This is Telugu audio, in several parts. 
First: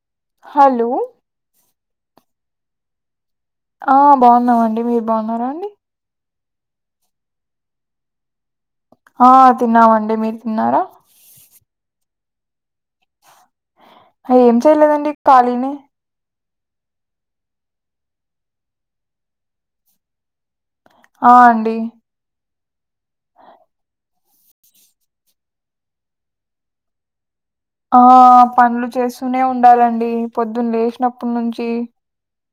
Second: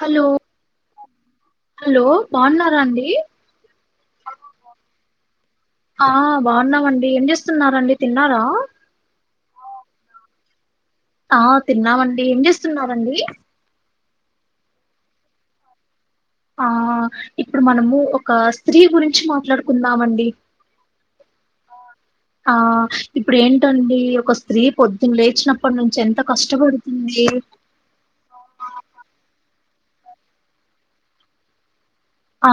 హలో హలో హలో బాగున్నారా అండి ఆ బాగున్నామండి మీరు బాగున్నారా అండి ఆ బాగున్నామండి ఏం చేస్తున్నారండి తిన్నారా ఆ తిన్నామండి మీరు తిన్నారా ఆ తిన్నామండి ఏం చేస్తున్నారండి ఏం చెయలేదండి కాలినే ఆ ఇప్పుడు మనము ఒక స్త్రీ గురించి మాట్లాడుకుందామండి ఆ అండి ఆ ఇప్పుడు ఏంటండి ఒక స్త్రీ పొద్దున్న లేచినప్పటి నుంచి ఎంత కష్టపడుతుంది ఆ పనులు చేస్తూనే ఉండాలండి పొద్దున్న లేచినప్పుడు నుంచి ఆ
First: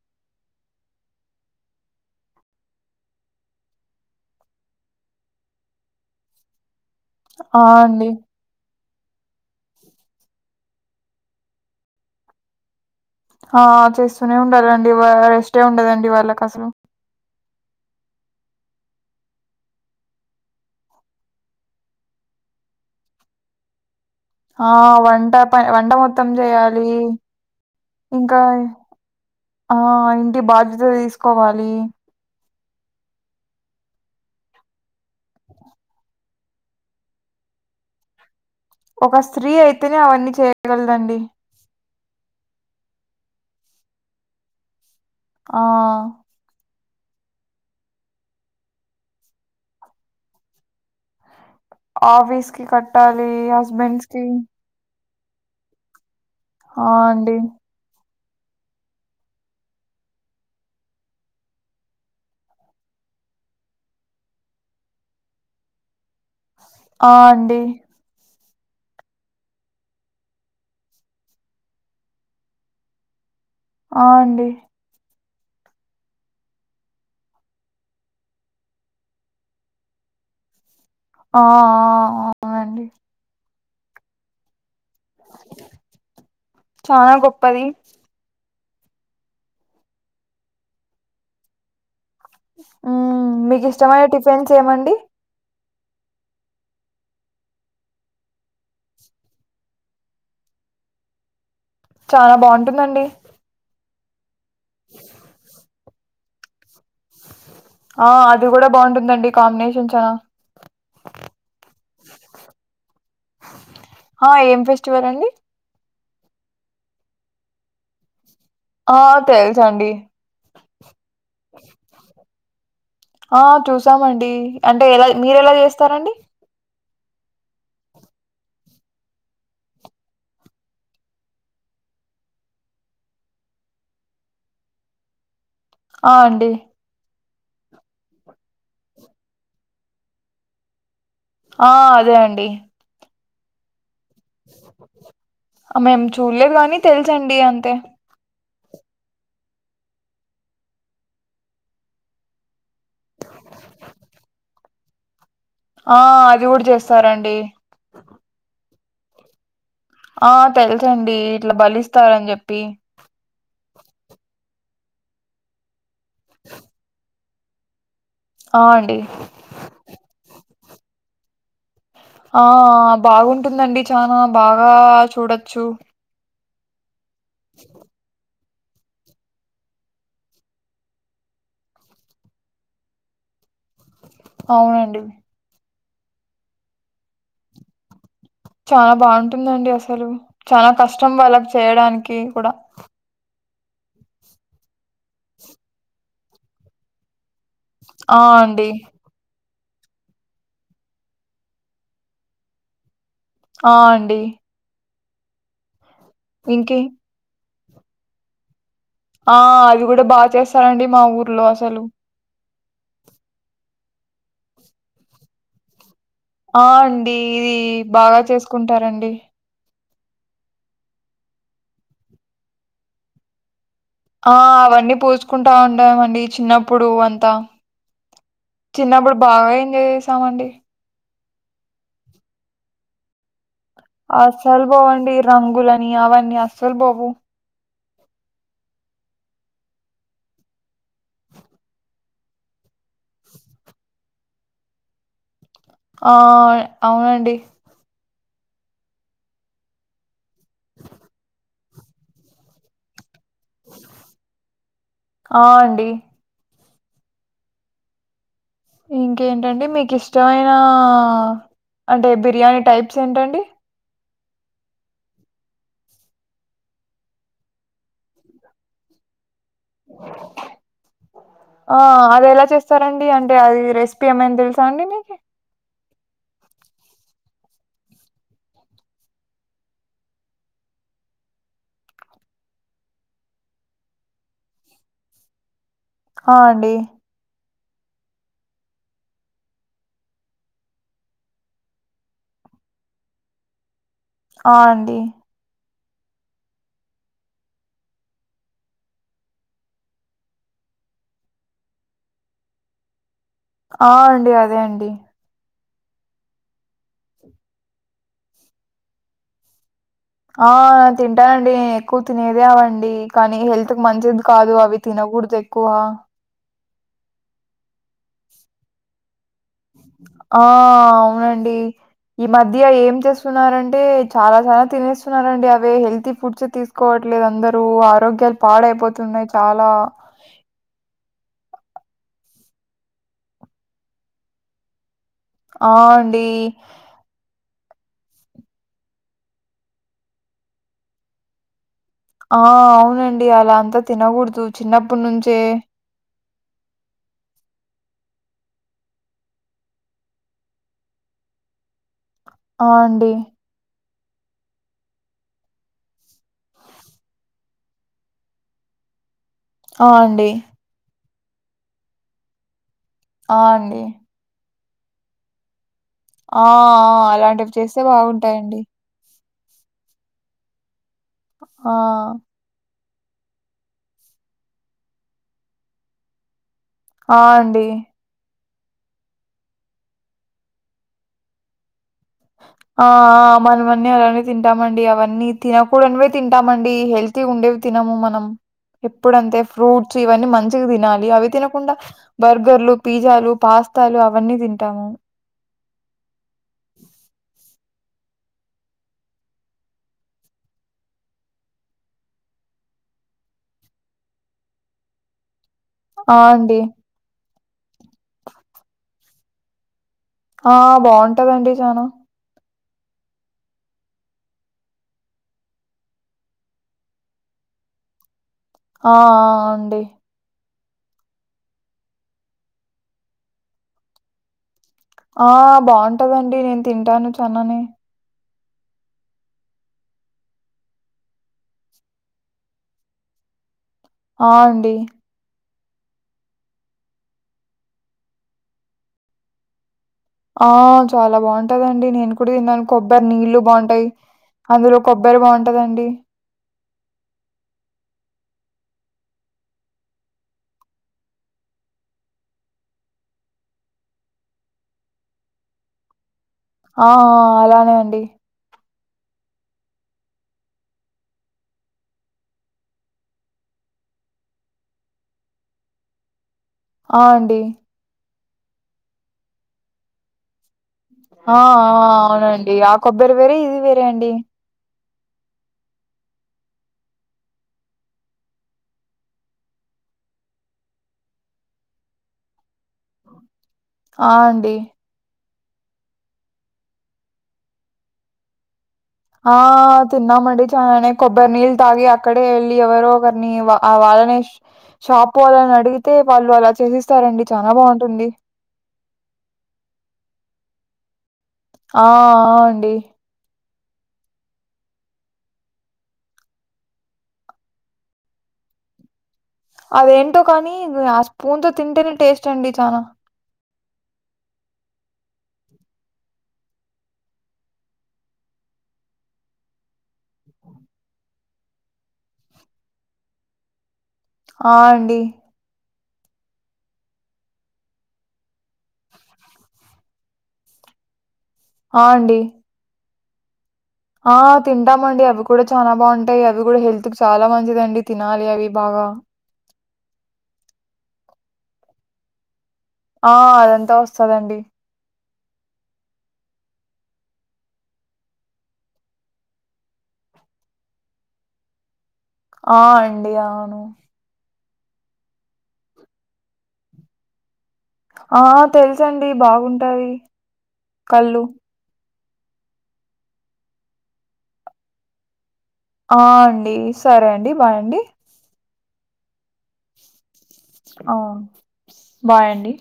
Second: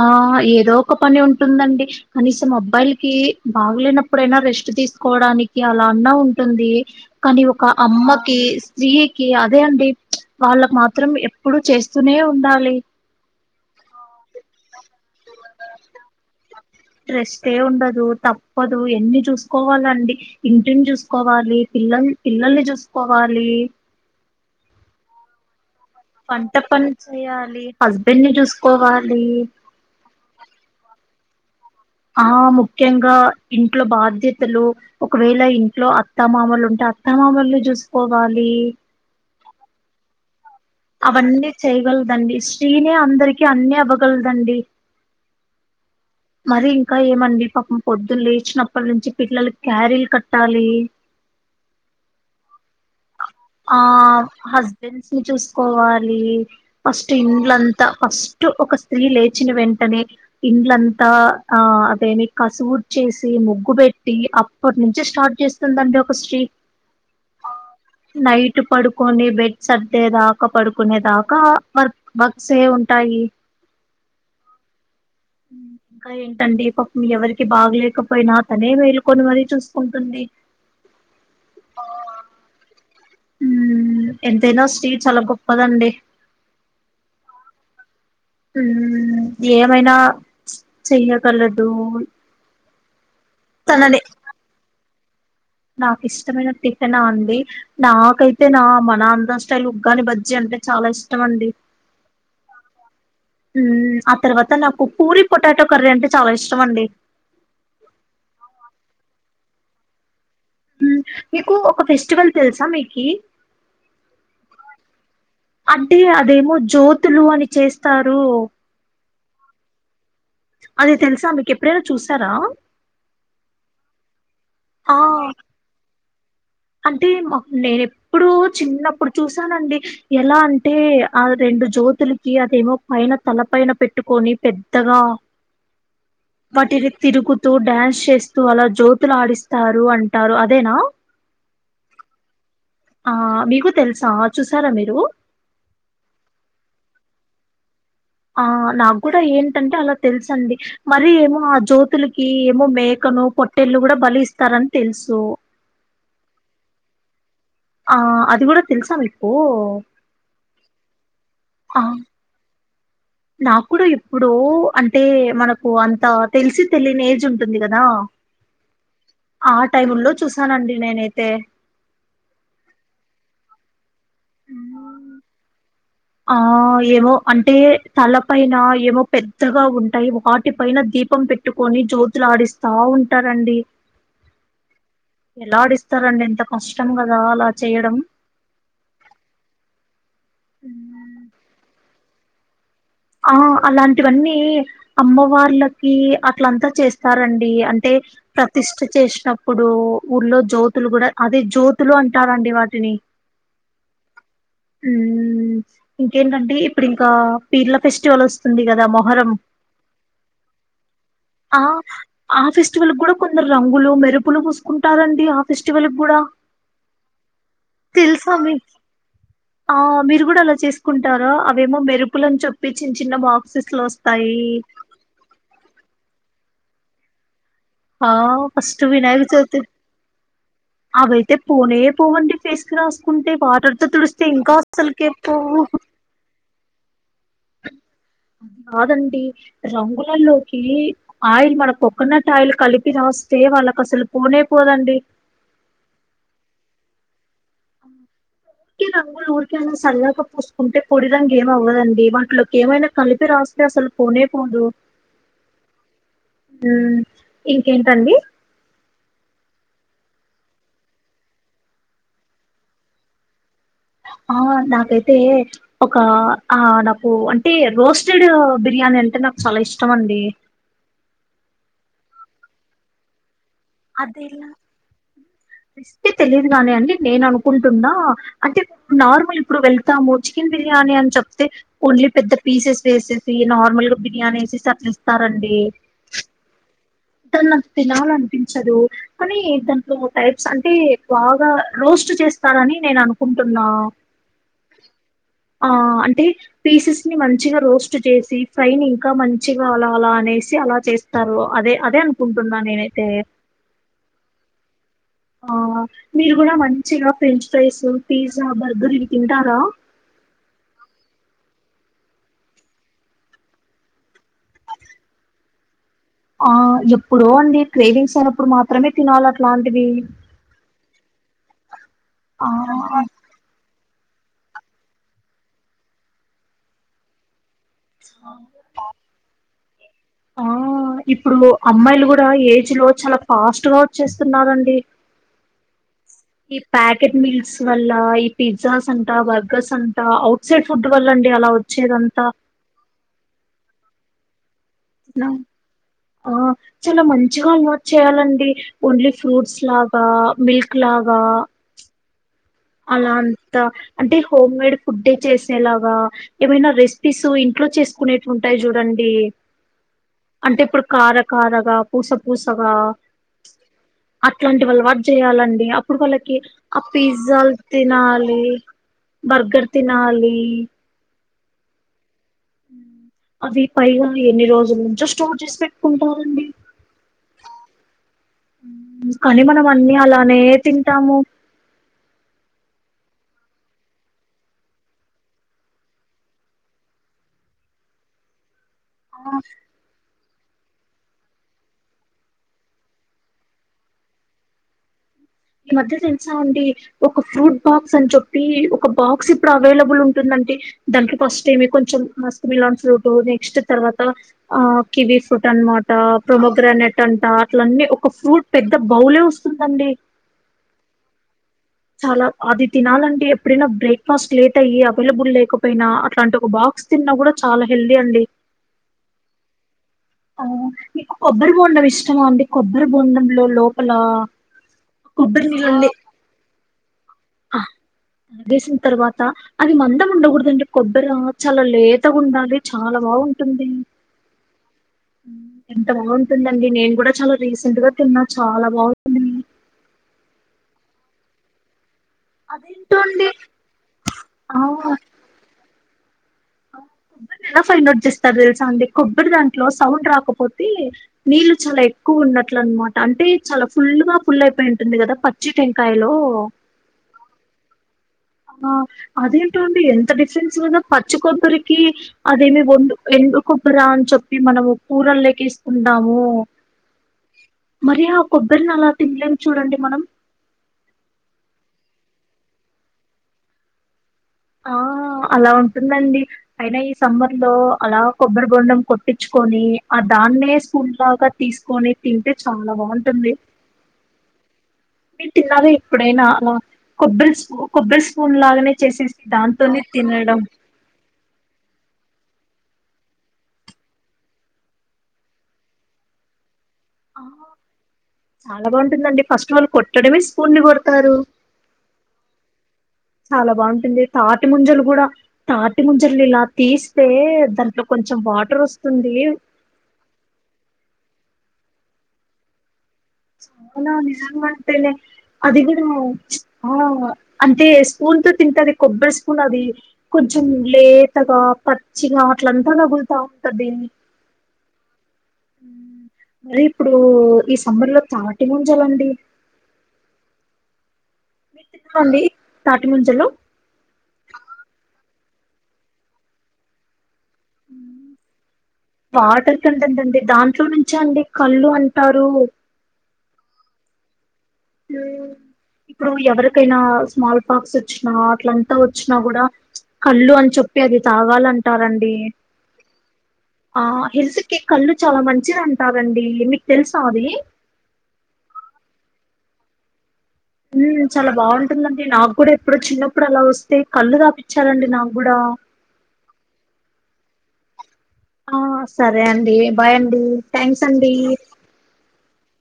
ఏదో ఒక పని ఉంటుందండి కనీసం అబ్బాయిలకి బాగులేనప్పుడైనా రెస్ట్ తీసుకోవడానికి అలా అన్న ఉంటుంది కానీ ఒక ఆ అండి అమ్మకి స్త్రీకి అదే అండి వాళ్ళకు మాత్రం ఎప్పుడు చేస్తూనే ఉండాలి ఆ చేస్తూనే ఉండాలండి వా రెస్టే ఉండదండి వాళ్ళకి అసలు పోదు ఎన్ని చూసుకోవాలండి ఇంటిని చూసుకోవాలి పిల్లల్ పిల్లల్ని చూసుకోవాలి లీ ఆ వంట పన్ వన్ వంట పని చేయాలి హస్బెండ్ ని ఇంకా చూసుకోవాలి ఆ ఇంటి బాధ్యత తీసుకోవాలి ఆ ముఖ్యంగా ఇంట్లో బాధ్యతలు ఒకవేళ ఇంట్లో అత్తమామలు ఉంటే అత్తమా మల్ని చూసుకోవాలి ఒక స్త్రీ అయితేనే అవన్నీ చే అవన్నీ చేయగలదండి స్త్రీనే అందరికి అన్ని అవ్వగలదండి ఆ మరి ఇంకా ఏమండి పాపం పొద్దున లేచినప్పటి నుంచి పిల్లల క్యారీలు కట్టాలి ఆఫీస్ కి కట్టాలి ఆ హస్బెండ్స్ కి హస్బెండ్స్ చూసుకోవాలి ఆ ఫస్ట్ అండి ఇండ్లంతా ఫస్ టు ఒక స్త్రీ లేచిన వెంటనే ఇండ్లంతా ఆ అదేని కసువు చేసి ముగ్గు పెట్టి అప్పటి నుంచే స్టార్ట్ చేస్తుందండి ఒక్ ఆ అండి నైట్ పడుకొని బెడ్స్ సర్ద్దేదాకా పడుకునే దాకా వర్క్ వర్క్స్ ఏ ఉంటా యి ఆ అండి ఉ ఇంకా ఏంటండి పాపం ఎవరికి బాగలేకపోయినా తనే మేల్కొని మరీ చూసుకుంటుంది ఆ ఆ అవునండి మ్ ఎంతైనా స్రి చాలా గొప్పదండి చాలా గొప్పది మ్ మ్ ఏమైనా చెయ్యగలదు మ్ మీకు తననే ఇష్టమైన టిఫిన్స్ ఏమండి నాకు ఇష్టమైన టిఫెన్ అండి నాకైతే నా మన ఆంధ్ర స్టైల్ ఉగ్గాని బజ్జీ అం అంటే చాలా ఇష్టం అండి చాలా బాగుంటుందండి మ్మ్ ఆ తర్వాత నాకు పూరి పొటాటో కర్రీ అంటే చాలా ఇష్టం అండి ఆ అది కూడా బాగుంటుందండి కాంబినేషన్ చనా మీకు ఒక ఫెస్టివల్ తెలుసా మీకి ఆ ఏం ఫెస్టివల్ అండి టే అదేమో జ్యోతులు అని చేస్తారు ఆ తెలుసండి అది తెలుసా మీకు ఎప్పుడైనా చూసారా ఆ చూసామండి అంటే ఆ ఎలా మీరు ఎలా చేస్తారండి అంటే మప్ నేను ఎప్పుడు చిన్నప్పుడు చూసానండి ఎలా అంటే ఆ రెండు జ్యోతులకి అదేమో పైన తల పైన పెట్టుకొని పెద్దగా ఆ అండి వాటిని తిరుగు తు డ్యాన్స్ చేస్తూ అలా జ్యోతులడిస్తారు అంటారు అదేనా ఆ అదే అండి ఆ మీకు తెలుసా చూసారా మీరు మేం చూడలేదు గానీ తెలుసండి అంతే ఆ నాకు కూడా ఏంటంటే అలా తెలుస అండి మరి ఏమో ఆ జ్యోతులకి మ్ మేకను పొట్టేళ్ళును కూడా బలి ఇస్తారని తెలుసు ఆఁ అది కూడ చేస్తారండి ఆఁ అది కూడ తెలుసా మీకు! ఆ తెలుసండి ఇట్ల ఆ బలీస్తారని చెప్పి ఏ మనకు అంత తెలిసి తెలియని ఏజ్ ఉంటుంది కదా! ఆ అండి ఆ టైముల్లో చూసానండి నేనైతే ఆఁ బాగుంటుందండి చాన బాగా చూడొచ్చు ఆ ఏమో అంటే చాల పైన ఏమో పెద్దగా ఉంటయి, వాటి పైన దీపం పెట్టుకొని జ్యోతులు ఆడిస్తా ఉంటా రండి అవునండి సరండి ఎంత కష్టం కదా అలా చెయ్యడం చాల బాగుంటుందండి అసలు చాల కష్టం వాళ్ళకు చెయ్యడానికి కూడ ఆఁ అలాంటివన్నీ అమ్మవార్లకి అట్లంతా చేస్తారం డి అంటే ఆ అండి ప్రతిష్ట చేసిన ప్పుడు ఊర్లో జ్యోతులు కూడ అదే జ్యోతులు అంటారండి వాటిని ఆఁ అండి హ్మ్ ఇంకేంటండి ఇంకే ఇప్పుడు ఇంకా పీర్ల ఫెస్టివల్ వస్తుంది క ఆఁ అది కూడ బాగ చేస్తారండి మా ఊర్లో ఆఁ అసలు ఆ ఫెస్టివల్ కూడ కొందరు రంగులు మెరుపులు పూసుకుంటారండి ఆ ఫెస్టివల్ కూడా ఆ అండి ఇది బాగ చేసుకుంటారండి ఆఁ మీరు కూడ అలా చేసుకుంటారా అవేమో మెరుపులని చెప్పి చిన్న చిన్న బాక్సెస్ లో వస్తాయి ఆఁ అవన్నీ పూసుకుంటా ఉండామండి చిన్నప్పుడు అంతా ఆ ఫస్ట్ చిన్నప్పుడు వినాయక బాగ చవితి ఎంజాయ్ చేసామండి అవైతే పోనే పోవండి ఫేస్ కి రాస్ కుంటే వాటర్తో తుడిస్తే ఇంకా అస్సలు అసలికే పోవు అసల్ బోవు కాదండి రంగులలోకి ఆయిల్ మన కొకోనట్ ఆయిల్ కలిపి రాస్తే వాళ్ళకి అసలు పోనే పోదండి ఆఁ అవునండి ఊరికే రంగులు ఊరికెనే సరదాగా పూసుకుంటే పొడి రంగు ఏమవ్వదండి, వాటిలోకి ఏమైనా కలి పి రాస్తే అసలు పోనే పోదు ఆ అండి మ్ఁ ఇంకేంటండి ఇంకేంటండి మీకు ఇష్టమైనా అంటే బిర్యానీ టైప్స్ ఏంటండి? ఆఁ నాకైతే ఒక ఆ నాకు అంటే రోస్టెడ్ బిర్యా ని అంటే నాకు చాలా ఇష్టం అండి. ఆఁ అది ఎలా చేస్తారండి అంటే అది రెసిపీ అది ఏమైనా ఎలా తెల్సా అండి మీకి? రెసిపీ తెలియదు గాని అండి నేను అనుకుంటున్నా అంటే నార్మల్ ఇప్పుడు వెళ్తాము చికెన్ బిర్యానీ అని చెప్తే ఓన్ లి పెద్ద పీసెస్ వేసేసి, నార్మల్ గా బిర్యానీ ఏసేసి, అట్ల ఇస్తారండి! హఁ అండి టే నాకు తినాలనిపించదు కానీ దాంట్లో టైప్స్ అంటే బాగా రోస్ట్ చేస్ తారని నేను అనుకుంటున్నా! ఆ అండి ఆ అంటే పీసెస్ ని మంచిగా రోస్ట్ చేసి ఫ్రై ని ఇంకా మంచిగా అలాఅలా అనేసి అలా చేస్తారు అదే అదే అనుకుంటున్నా నేనైతే ఆ అండి అదే అండి ఆ మీరు కూడా మంచిగా ఫ్రెంచ్ ఫ్రైస్ పిజ్జా బర్గర్ ఇవి తింటారా ఆ! తింటానండి. నేను ఎక్కువ తినేదే నండి కానీ హెల్త్ మంచిది కాదు అవి తినకూడదు ఎక్కువ ఆ ఎప్పుడో అండి క్రేవింగ్స్ అయినప్పుడు మాత్రమే తినాలి అట్లాంటివి ఆ! అవునండి ఈ ఆ మధ్య ఏం చేస్తున్నారంటే చాలా చాలా తినేస్తున్నారండి అవే హెల్తీ ఫుడ్స్ తీసుకోవట్లేదు అందరు సో ఆరోగ్యాలు పాడైపోతున్నాయి చాలా ఆ ఇప్పుడు అమ్మాయిలు కూడా ఏజ్ లో చాలా ఫాస్ట్ గా వచ్చేస్తున్నారండి అవును ఈ ప్యాకెట్ మిల్స్ వల్ల ఈ పిజ్జాస్ అంటా బర్గర్స్ అంటా ఔట్ సైడ్ ఫుడ్ వల్ అండి అలా వచ్చేదంతా ఆ అవునండి అలా అంతా తినకూడదు ఆ చాలా మంచిగా ఉ చేయాలండి ఓన్లీ ఫ్రూట్స్ లాగా మిల్క్ లాగా ఆ! అలా అండి. అంతా అంటే హోమ్ మేడ్ ఫుడ్డే చేసేలాగా ఏమైనా రెసిపీస్ ఇంట్లో చేసుకునేట్ ఉంటాయి చూడండి ఆ! అండి. అంటే ఇప్పుడు కార కారగా పూస పూసగా ఆ అండి ఇలాంటి వాళ్ళ వర్క్ చేయాలండి అప్పుడు వాళ్ళకి ఆ పిజ్జ అలాంటివి చేస్తే తినాలి బాగుంటాయండి. బర్గర్ తినాలి ఆ అవి పైగా ఎన్ని రోజుల నుంచో స్టోర్ చేసి పెట్టుకుంటారండి ఆ అండి కానీ మనం అన్ని అలానే తింటాము ఆ మనమన్నీ అలానే తింటామండి అవన్నీ తినకూడనివే తతింటామండి హెల్తీ ఉండేవి తినము మనం ఎప్పుడుంతే ఆ, ఫ్రూట్స్ ఇవన్నీ మంచి తినాలి అవి తినకుండా బర్గర్లు పిజ్జాలు పాస్తాలు అవన్నీ తింటాము ఈ మధ్య తెలుసామండి ఒక ఫ్రూట్ బాక్స్ అని చెప్పి ఒక బాక్స్ ఇప్పుడు అవైలబుల్ ఉంటుందండి దాంట్లో ఫస్ట్ ఏమి కొంచెం మస్క్ మిలాన్ ఫ్రూట్ నెక్స్ట్ తర్వాత ఆ కివి ఫ్రూట్ అనమాట ఆ! అండి. ప్రొమోగ్రానేట్ అంట అట్లన్నీ ఒక ఫ్రూట్ పెద్ద బౌలే వస్తుందండి ఆ బాగుంటదండి చానా చాలా అది తినాలంటే ఎప్పుడైనా బ్రేక్ఫాస్ట్ లేట్ అయ్యి అవైలబుల్ లేకపోయినా అట్లాంటి ఒక బాక్స్ తిన్నా కూడా చాలా హెల్దీ అండి ఆ అండి ఆ మీకు కొబ్బరి బొండం ఇష్టమా అండి కొబ్బరి బొండంలో లోపల ఆ కొబ్బరి నీళ్ళని బాగుంటదండి నేను తింటాను చానానే ఆ తాగేసిన తర్వాత అది మందం ఉండకూడదండి కొబ్బరి చాలా లేతగా ఉండాలి చాలా బాగు ఉంటుంది ఆ అండి ఎంత బాగుంటుందండి నేను కూడా చాలా రీసెంట్ గా తిన్నా చాలా బాగుంటుంది ఆ చాలా బాగుంటదండి నేను ఇప్పుడు తిన్నాను అదేంటో కొబ్బరి అండి నీళ్లు బాగుంటాయి అందులో కొబ్బరి బాగుంటదండి అ కొబ్బరి ఎలా ఫైండ్ అవుట్ చేస్తారు తెలుసా అండి కొబ్బరి దాంట్లో సౌండ్ రాకపోతే నీళ్ళు చాలా ఎక్కువ ఉన్నట్లనమాట అంటే చాలా ఫుల్ గా ఫుల్ అయిపోయి ఉంటుంది కదా పచ్చి టెంకాయలో ఆ అలానే అండి ఆ అదేంటో అండి ఎంత డిఫరెన్స్ లోనా పచ్చికొబ్బరికి అదేమి వందు ఎండు రా అని చెప్పి మనము కూరలేకేసుకుంటాము ఆ అండి కొబ్బరిని అలా తినలేం చూడండి మనం ఆ ఆ అవునండి ఆ కొబ్బరి వేరే ఇది వేరే అండి ఆ అలా ఉంటుందండి అయినా ఈ సమ్మర్ లో అలా కొబ్బరి బొండం కొట్టిచుకొని ఆ దా అన్నే స్కూల్ లాగా తీసుకొని తింటే చాలా బాగుంటుంది ఆ అండి మీరు తిన్నరా ఎప్పుడైనా కొబ్బరి స్పూ కొబ్బరి స్పూన్ లాగానే చేసేసి ఆ దాంతోనే తినడం తిన్నామండి చానే కొబ్బరినీల్ తాగి అక్కడే వెళ్ళి ఎవరో ఒకరిని వాళ్ళ [unintelligible] షాప్ వాల్లని అడిగితే వాళ్ళు అలా చేసి ఆ చాలా బాగుంటుందండి ఫస్ట్ వాళ్ళు కొట్టడమే స్కూల్ ని కొడతారు ఆ ఆ అండి చాలా బాగుంటుంది తాటి ముంజలు కూడా తాటి ముంజలు ఇలా తీస్తే దాంట్లో కొంచెం వాటర్ వస్తుంది అదేంటో కానీ ఆ స్పూన్ తో తింటేనే టేస్ట్ అండి చానా చాలా నిజం గా అంటేనే అది కూడా చ్ ఆ అంతే స్కూ తింటది కొబ్బరి స్పూన్ అది కొంచెం లేతగా పచ్చిగా అట్లంతా తగులుత ంతదిని [unintelligible] ఆ అండి మరి ఇప్పుడు ఈ సమ్మర్ లో తాటి ముంజ లండి ఆ అండి ఏ ముంజలు ఆ తింటామండి అవి కూడా చానా బాగుంటాయి అవి కూడా హెల్త్ వాటర్ కంటెంట్ అండి దాంట్లో నుంచే అండి కళ్ళు అంటారు ఆ అదంతా వస్తదండి ఉం ఇప్పుడు ఎవరికైనా స్మాల్ పార్క్స్ వచ్చినా అట్లంతా వచ్చినా కూడా కళ్ళు అని చెప్పి అది తాగాలంటారండి ఆ! అండి. అవును. ఆ హెల్త్ కె కళ్ళు చాలా మంచిది అంటారండి మీకు తెలుసా అది ఆ తెలుసు అండి బాగుంటాది ఉం చాలా బాగుంటుందండి నాకు కూడా ఎప్పుడో చిన్నప్పుడు అలా వస్తే కళ్ళు తాపూచ్చాలండి నాకు కూడా ఆ అండి సరే అండి బాయండి ఆ సరే అండి బాయ్ అండి థ్యాంక్స్ ఆ అండి బాయండి